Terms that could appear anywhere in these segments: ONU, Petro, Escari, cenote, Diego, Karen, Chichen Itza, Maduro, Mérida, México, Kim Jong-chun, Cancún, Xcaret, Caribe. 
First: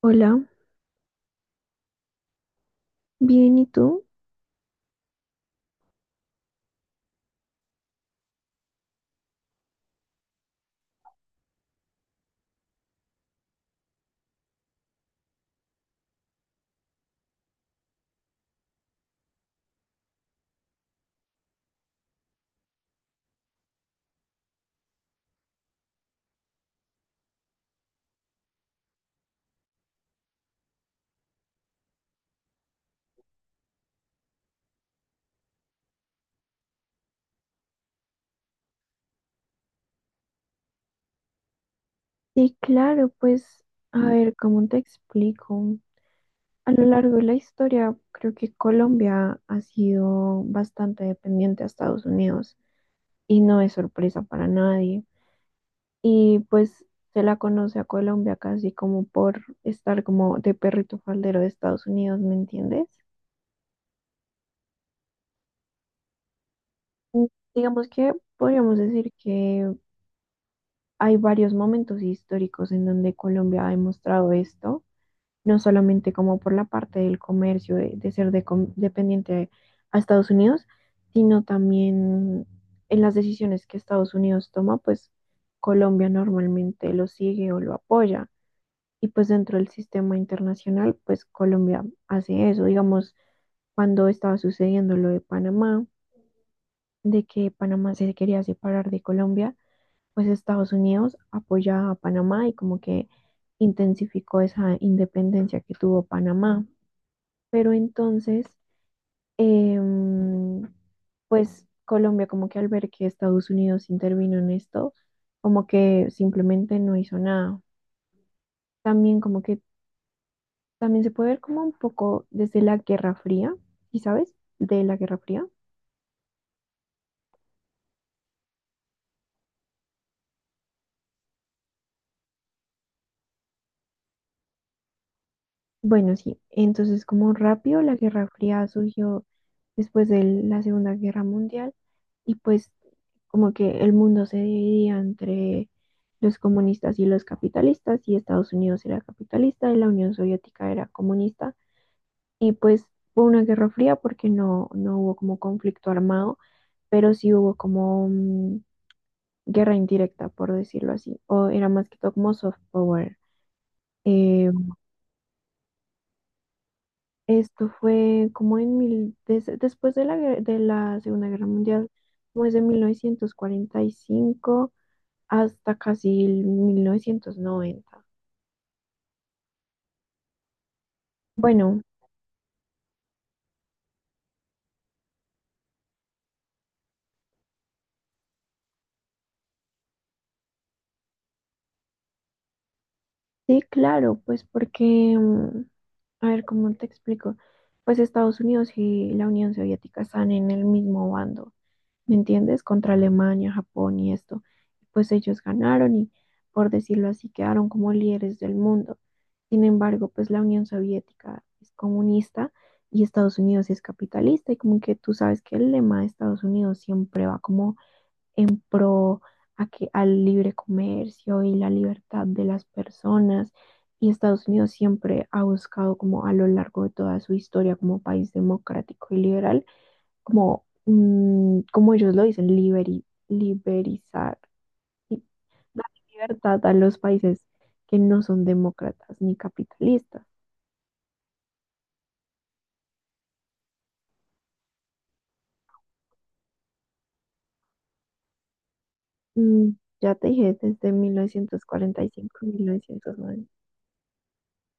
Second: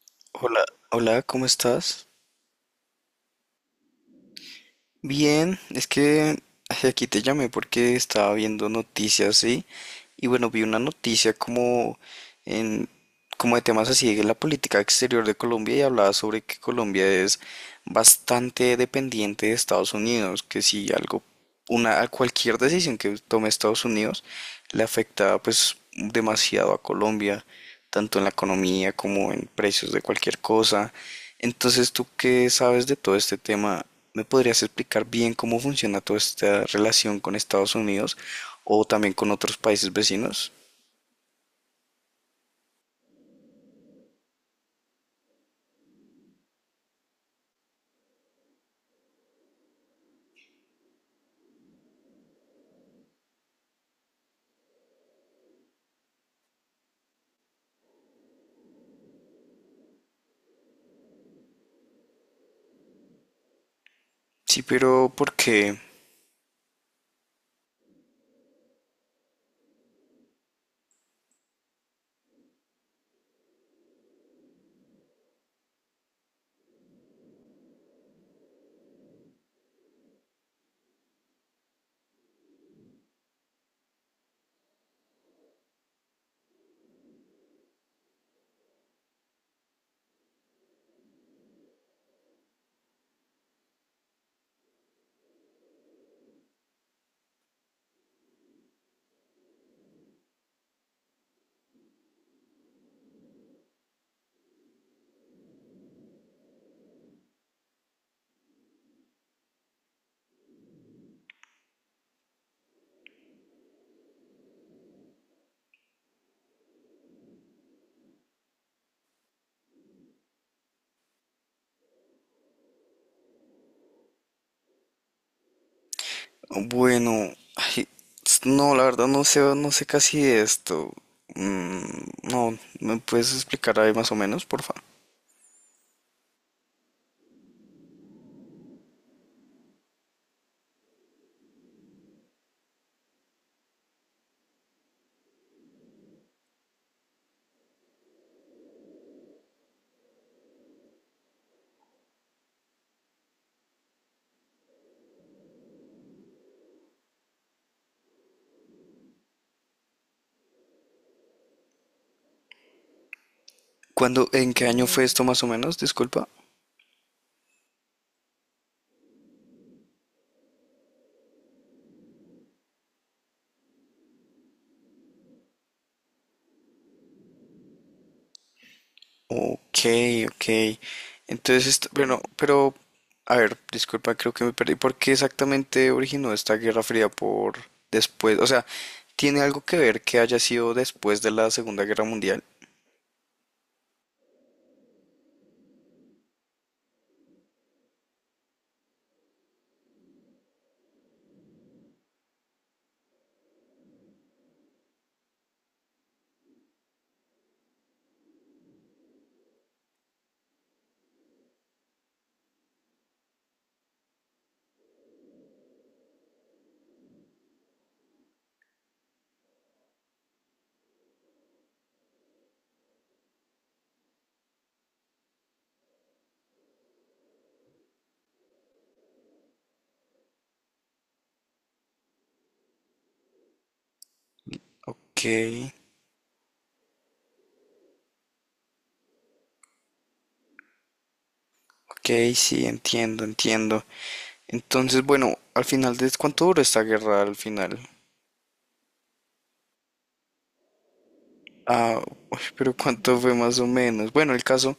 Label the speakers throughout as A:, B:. A: Hola,
B: Hola, hola, ¿cómo estás?
A: bien, ¿y tú?
B: Bien, es que ay, aquí te llamé porque estaba viendo noticias, ¿sí? Y bueno, vi una noticia como en como de temas así de la política exterior de Colombia y hablaba sobre que Colombia es bastante dependiente de Estados Unidos, que si algo una cualquier decisión que tome Estados Unidos le afecta pues demasiado a Colombia, tanto en la economía como en precios de cualquier cosa. Entonces, tú que sabes de todo este tema, ¿me podrías explicar bien cómo funciona toda esta relación con Estados Unidos o también con otros países vecinos?
A: Sí, claro, pues a ver, ¿cómo te explico? A lo largo de la historia, creo que Colombia ha sido bastante dependiente a Estados Unidos y no es sorpresa para nadie. Y pues se la conoce a Colombia casi como por estar como de perrito faldero de Estados Unidos, ¿me entiendes?
B: Sí, pero ¿por qué?
A: Mm, Digamos que podríamos decir que hay varios momentos históricos en donde Colombia ha demostrado esto. No solamente como por la parte del comercio, de ser dependiente a Estados Unidos, sino también en las decisiones que Estados Unidos toma, pues Colombia normalmente lo sigue o lo apoya. Y pues dentro del sistema internacional, pues Colombia hace eso. Digamos, cuando estaba sucediendo lo de Panamá, de que Panamá se quería separar de Colombia, pues Estados Unidos apoya a Panamá y como que intensificó esa independencia que tuvo Panamá. Pero entonces, em, pues Colombia como que al ver que Estados Unidos intervino en esto, como que simplemente no hizo nada. También como que también se puede ver como un poco desde la Guerra Fría, ¿y sabes? De la Guerra Fría.
B: Bueno, ay, no, la verdad no sé, no sé casi de esto. Mm, no, ¿me puedes explicar ahí más o menos, por favor?
A: Bueno, sí, entonces como rápido la Guerra Fría surgió después de la Segunda Guerra Mundial y pues como que el mundo se dividía entre los comunistas y los capitalistas y Estados Unidos era capitalista y la Unión Soviética era comunista, y pues fue una Guerra Fría porque no hubo como conflicto armado, pero sí hubo como guerra indirecta, por decirlo así, o era más que todo como soft power.
B: ¿Cuándo,
A: eh,
B: en qué año fue esto más o menos? Disculpa.
A: Esto fue como en después de la Segunda Guerra Mundial, como desde 1945 hasta casi el 1990.
B: Ok, ok. Entonces,
A: Bueno,
B: esto- bueno, pero, a ver, disculpa, creo que me perdí. ¿Por qué exactamente originó esta Guerra Fría por después? O sea, ¿tiene algo que ver que haya sido después de la Segunda Guerra Mundial?
A: sí, claro, pues porque, mm, a ver, ¿cómo te explico? Pues Estados Unidos y la Unión Soviética están en el mismo bando. ¿Me entiendes? Contra Alemania, Japón y esto. Pues ellos ganaron y, por decirlo así, quedaron como líderes del mundo. Sin embargo, pues la Unión Soviética es comunista y Estados Unidos es capitalista, y como que tú sabes que el lema de Estados Unidos siempre va como en pro a que, al libre comercio y la libertad de las personas. Y Estados Unidos siempre ha buscado como a lo largo de toda su historia como país democrático y liberal como, como ellos lo dicen, liberizar,
B: Ok,
A: y dar libertad a los países que no son demócratas ni capitalistas.
B: ok, sí, entiendo, entiendo. Entonces, bueno, al final de, ¿cuánto duró esta guerra al final?
A: Mm, ya te dije, desde mil novecientos cuarenta
B: Ah,
A: y
B: uy,
A: cinco mil
B: pero
A: novecientos
B: ¿cuánto fue
A: 1990.
B: más o menos? Bueno, el caso.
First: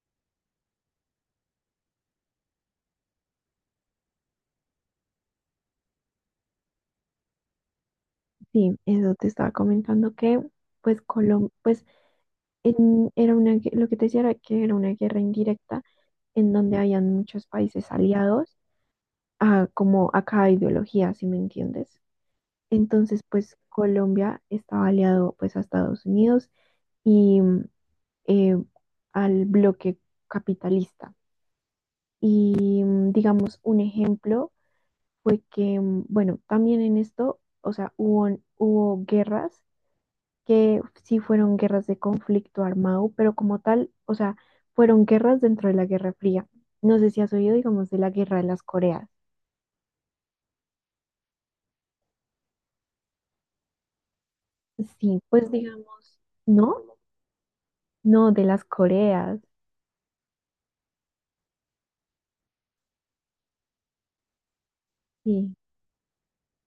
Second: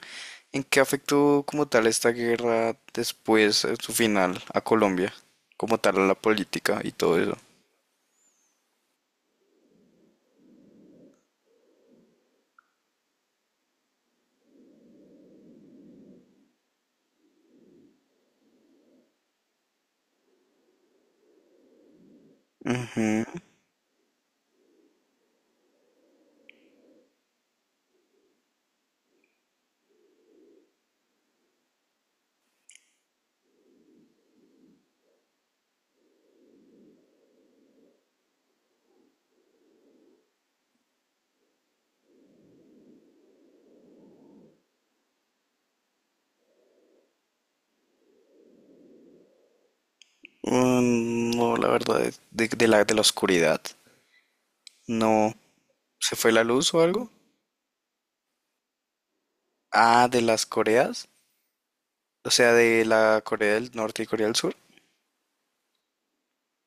B: ¿En qué afectó como tal esta guerra después, en su final, a Colombia? Como tal, a la política y todo eso.
A: Sí, eso te estaba comentando que, pues, Colom pues en- era una, gue- lo que te decía era que era una guerra indirecta en donde habían muchos países aliados como a cada ideología, si me entiendes. Entonces,
B: Ujú.
A: pues Colombia estaba aliado pues a Estados Unidos y eh, al bloque capitalista. Y digamos, un ejemplo fue que, bueno, también en esto, o sea, hubo guerras que sí fueron guerras de conflicto armado, pero como tal, o sea, fueron guerras dentro de la Guerra Fría. No sé si has oído, digamos, de la Guerra de las Coreas.
B: Mm, no, la verdad, de la oscuridad.
A: Sí,
B: No.
A: pues
B: ¿Se
A: digamos,
B: fue la luz o
A: ¿no?
B: algo?
A: No, de las Coreas,
B: Ah, de las Coreas. O sea, de la Corea del Norte y Corea del Sur.
A: sí.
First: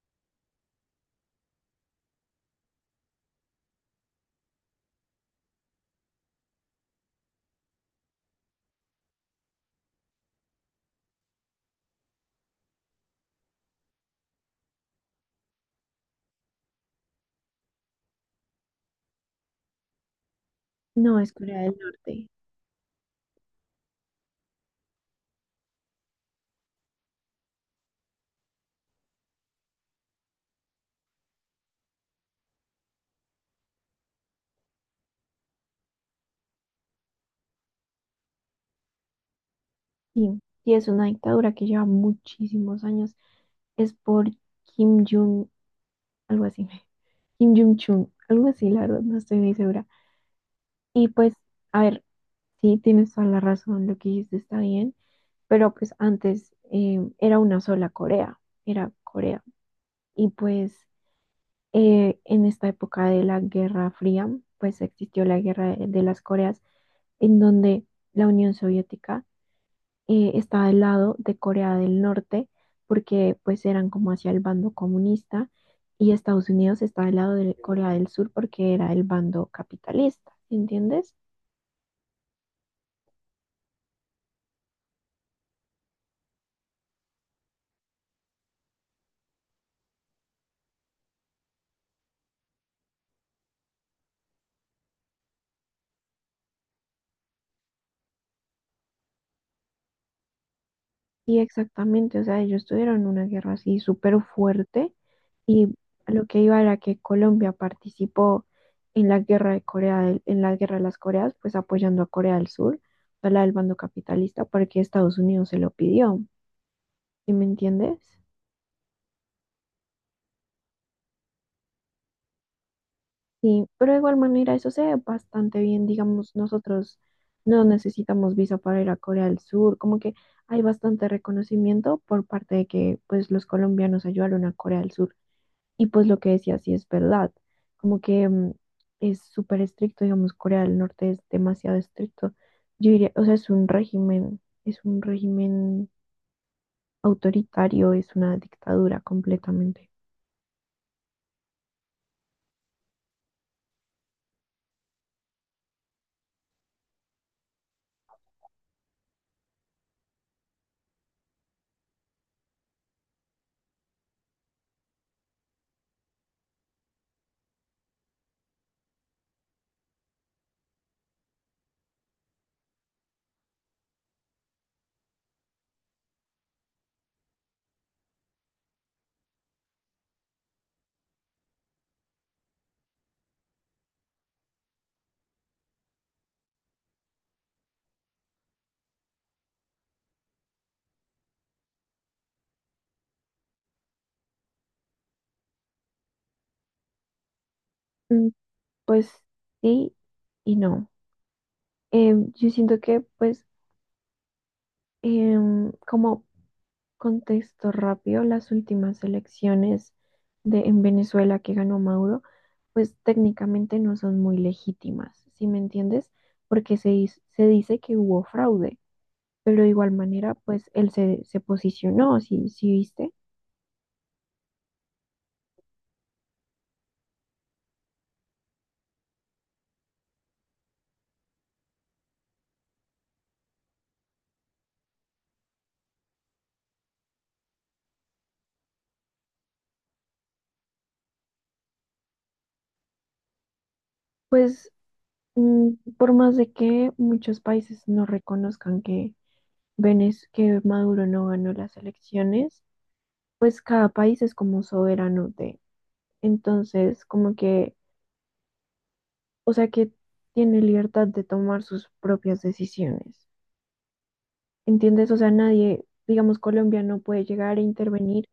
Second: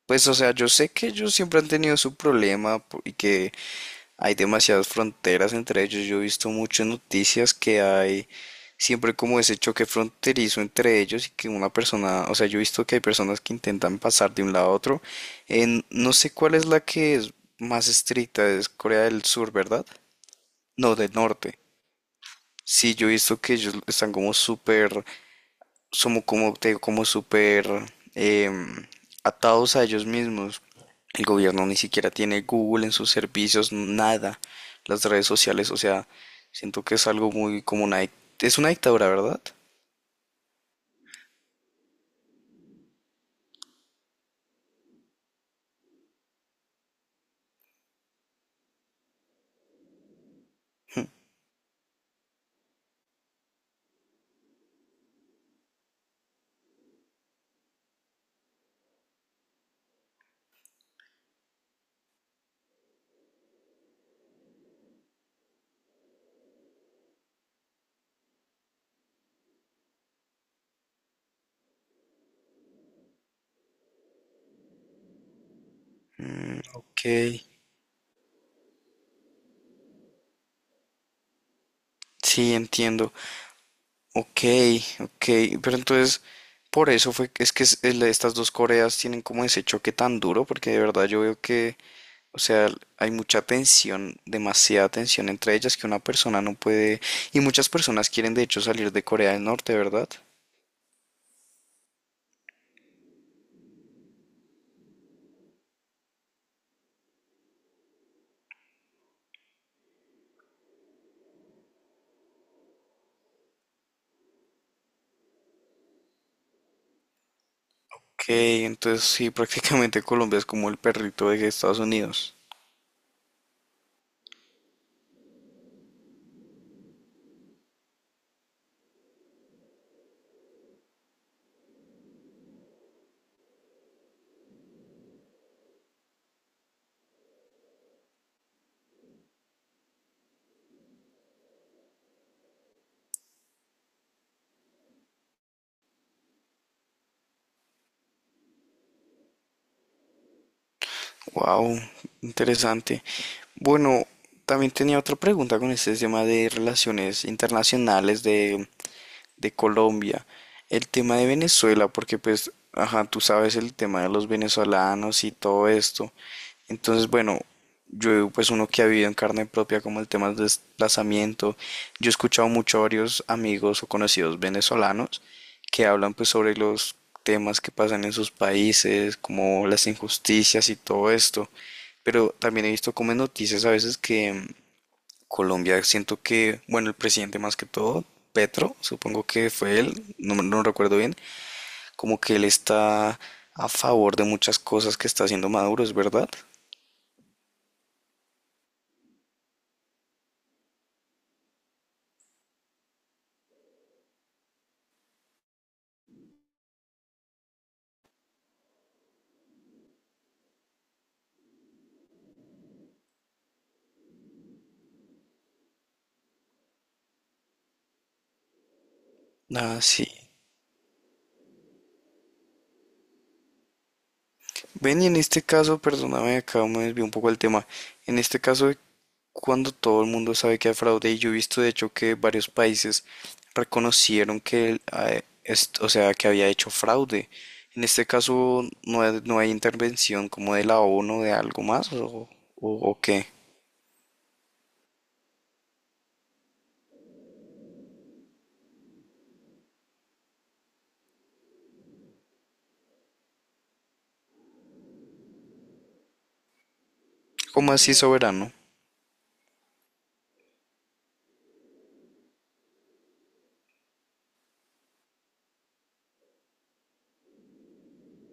B: Pues, o sea, yo sé que ellos siempre han tenido su problema po- y que hay demasiadas fronteras entre ellos. Yo he visto muchas noticias que hay siempre como ese choque fronterizo entre ellos y que una persona, o sea, yo he visto que hay personas que intentan pasar de un lado a otro. En, no sé cuál es la que es más estricta, ¿es Corea del Sur, ¿verdad? No, del
A: No, es
B: norte.
A: Corea del Norte.
B: Sí, yo he visto que ellos están como súper somos como, te digo, como súper em, atados a ellos mismos. El gobierno ni siquiera tiene Google en sus servicios, nada. Las redes sociales, o sea, siento que es algo muy como una... dic- Es una dictadura, ¿verdad?
A: Sí, y es una dictadura que lleva muchísimos años. Es por Kim Jong, algo así. Kim Jong-chun, algo así, la verdad, no estoy muy segura. Y pues, a ver, sí, tienes toda la razón, lo que dijiste está bien, pero pues antes era una sola Corea, era Corea. Y pues en esta época de la Guerra Fría, pues existió la Guerra de las Coreas, en donde la Unión Soviética estaba al lado de Corea del Norte, porque pues eran como hacia el bando comunista, y Estados
B: Mm,
A: Unidos
B: ok,
A: estaba al lado de Corea del Sur porque era el bando capitalista, ¿sí? ¿Entiendes?
B: sí, entiendo. Ok, ok, pero entonces, por eso fue, que es- el- estas dos Coreas tienen como ese choque tan duro, porque de verdad yo veo que o sea, hay mucha tensión, demasiada tensión entre ellas que una persona no puede... Y muchas personas quieren de hecho salir de Corea del Norte, ¿verdad?
A: Y exactamente, o sea, ellos tuvieron una guerra así súper fuerte, y a lo que iba era que Colombia participó en la guerra de Corea, en la guerra de las Coreas, pues apoyando a Corea del Sur, o la del bando capitalista, porque Estados Unidos se lo pidió, ¿sí me entiendes?
B: Ok, entonces sí, prácticamente Colombia es como el perrito de Estados Unidos.
A: Sí, pero de igual manera eso se ve bastante bien, digamos, nosotros no necesitamos visa para ir a Corea del Sur, como que hay bastante reconocimiento por parte de que pues los colombianos ayudaron a Corea del Sur, y pues lo que decía sí es verdad, como que es súper estricto. Digamos, Corea del Norte es demasiado estricto. Yo diría, o sea, es un régimen autoritario, es una dictadura completamente.
B: Wow, interesante. Bueno, también tenía otra pregunta con este tema de relaciones internacionales, de Colombia. El tema de Venezuela, porque pues, ajá, tú sabes el tema de los venezolanos y todo esto. Entonces, bueno, yo pues uno que ha vivido en carne propia como el tema del desplazamiento, yo he escuchado mucho a varios amigos o conocidos venezolanos que hablan pues sobre los temas que pasan en sus países, como las injusticias y todo esto. Pero también he visto como en noticias a veces que Colombia siento que, bueno, el presidente más que todo, Petro, supongo que fue él, no, me- no recuerdo bien, como que él está a favor de muchas cosas que está haciendo Maduro, ¿es verdad?
A: Mm, Pues sí y no. Yo siento que pues como contexto rápido, las últimas elecciones en Venezuela que ganó Maduro, pues técnicamente no son muy legítimas, ¿sí me entiendes? Porque se dice que hubo fraude, pero de
B: Ah,
A: igual
B: sí.
A: manera, pues él se posicionó, si viste,
B: Ven, y en este caso, perdóname, acá me desvió un poco el tema. En este caso, cuando todo el mundo sabe que hay fraude y yo he visto de hecho que varios países reconocieron que, el- ah, est- o sea, que había hecho fraude. En este caso no hay, no hay intervención como de la ONU de algo más o qué.
A: pues por más de que muchos países no reconozcan que, que Maduro no ganó las elecciones, pues cada país es como soberano de. Entonces, como
B: ¿Cómo
A: que,
B: así? No, ¿soberano?
A: o sea, que tiene libertad de tomar sus propias decisiones. ¿Entiendes? O sea, nadie, digamos, Colombia no puede llegar a intervenir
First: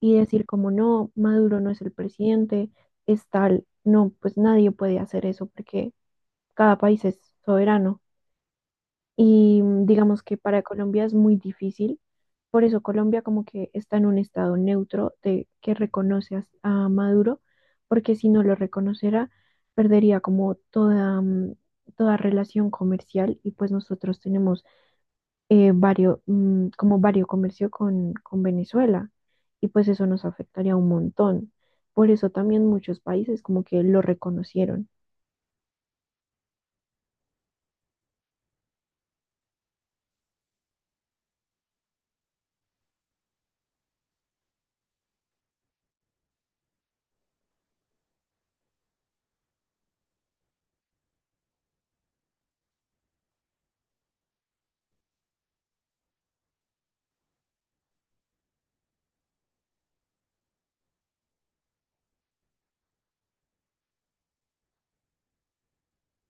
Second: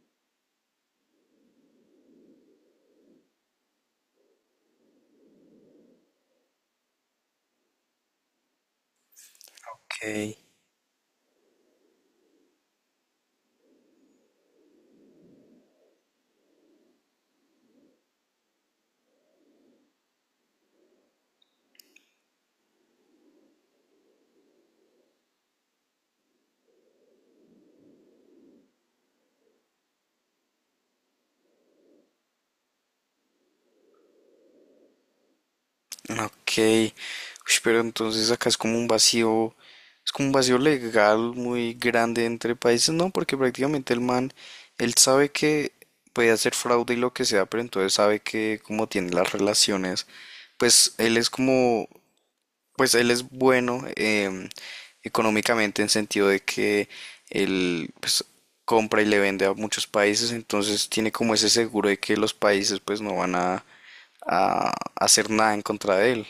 A: y decir como no, Maduro no es el presidente, es tal. No, pues nadie puede hacer eso porque cada país es soberano. Y
B: Ok.
A: digamos que para Colombia es muy difícil, por eso Colombia como que está en un estado neutro de que reconoce a Maduro, porque si no lo reconociera, perdería como toda, toda relación comercial, y pues nosotros tenemos vario, como vario comercio con Venezuela, y pues eso nos afectaría un montón. Por eso también muchos países como que lo reconocieron.
B: Ok, ush, pero entonces acá es como un vacío, es como un vacío legal muy grande entre países, ¿no? Porque prácticamente el man, él sabe que puede hacer fraude y lo que sea, pero entonces sabe que como tiene las relaciones, pues él es como, pues él es bueno económicamente en sentido de que él pues compra y le vende a muchos países, entonces tiene como ese seguro de que los países pues no van a hacer nada en contra de él.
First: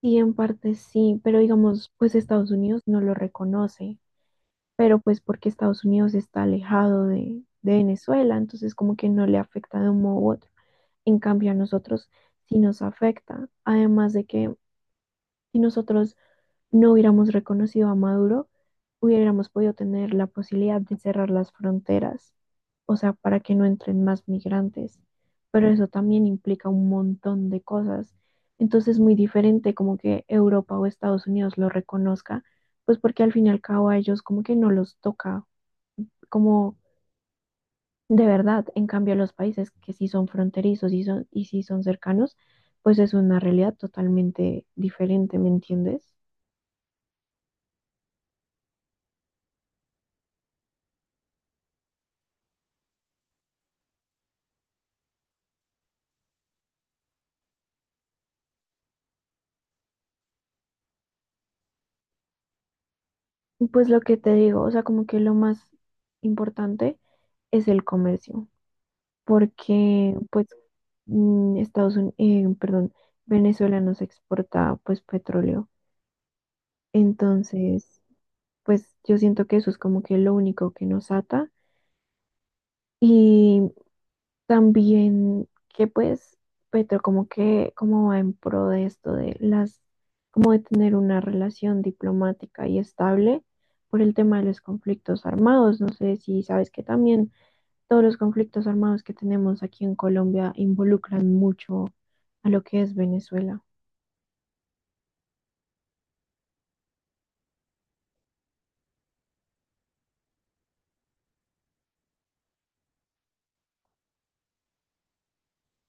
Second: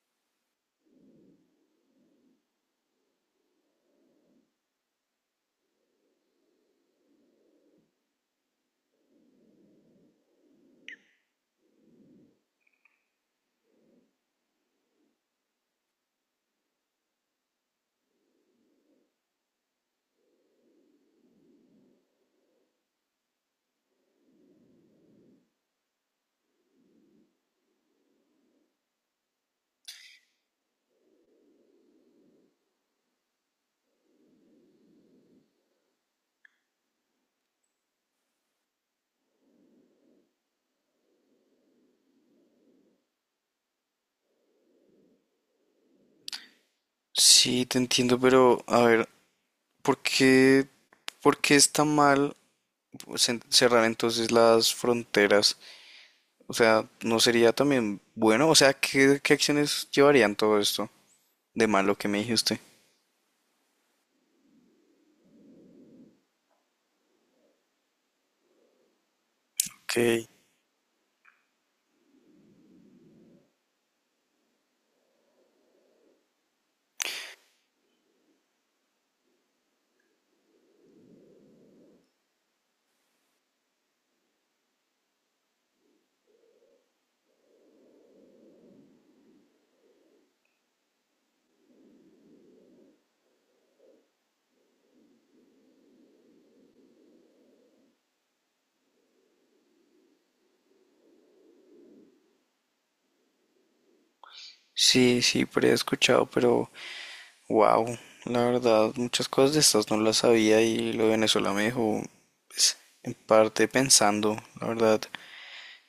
A: Sí, en parte sí, pero digamos, pues Estados Unidos no lo reconoce. Pero pues porque Estados Unidos está alejado de Venezuela, entonces como que no le afecta de un modo u otro. En cambio a nosotros sí nos afecta, además de que si nosotros no hubiéramos reconocido a Maduro, hubiéramos podido tener la posibilidad de cerrar las fronteras, o sea, para que no entren más migrantes, pero eso también implica un montón de cosas. Entonces es muy diferente como que Europa o Estados Unidos lo reconozca, pues porque al fin y al cabo a ellos como que no los toca como de verdad. En cambio, los países que sí son fronterizos y, y sí son cercanos, pues es una realidad totalmente diferente, ¿me entiendes?
B: Sí, te entiendo, pero a ver, ¿por qué, por qué está mal pues, cerrar entonces las fronteras? O sea, ¿no sería también bueno? O sea, ¿qué, qué acciones llevarían todo esto de malo que me dijiste? ¿Usted?
A: Y pues lo que te digo, o sea, como que lo más importante es el comercio,
B: Ok.
A: porque pues Estados Unidos, perdón, Venezuela nos exporta pues petróleo. Entonces, pues yo siento que eso es como que lo único que nos ata. Y también que pues Petro como que como va en pro de esto de las, como de tener una relación diplomática y estable por el tema de los conflictos armados. No sé si sabes que también todos los conflictos armados que tenemos aquí en Colombia involucran mucho a lo que es Venezuela.
B: Sí, sí, pero he escuchado, pero wow, la verdad, muchas cosas de estas no las sabía y lo de Venezuela me dejó, pues, en parte pensando, la verdad.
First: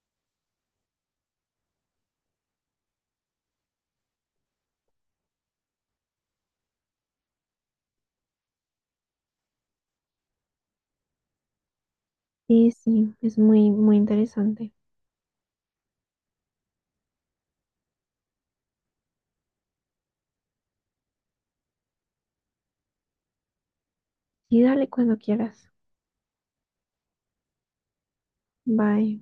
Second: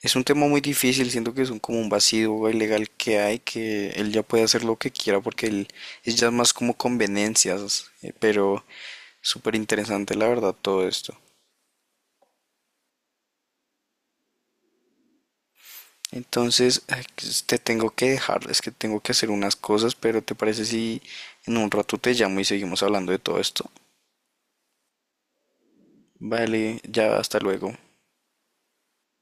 B: Es un tema muy difícil, siento que es un, como un vacío ilegal que hay, que él ya puede hacer lo que quiera porque él es ya más como conveniencias, pero súper interesante la verdad todo esto.
A: Sí, sí, es muy, muy interesante.
B: Entonces, ay, pues, te tengo que dejar, es que tengo que hacer unas cosas, pero ¿te parece si en un rato te llamo y seguimos hablando de todo esto?
A: Y dale, cuando quieras.
B: Vale, ya hasta luego.
A: Bye.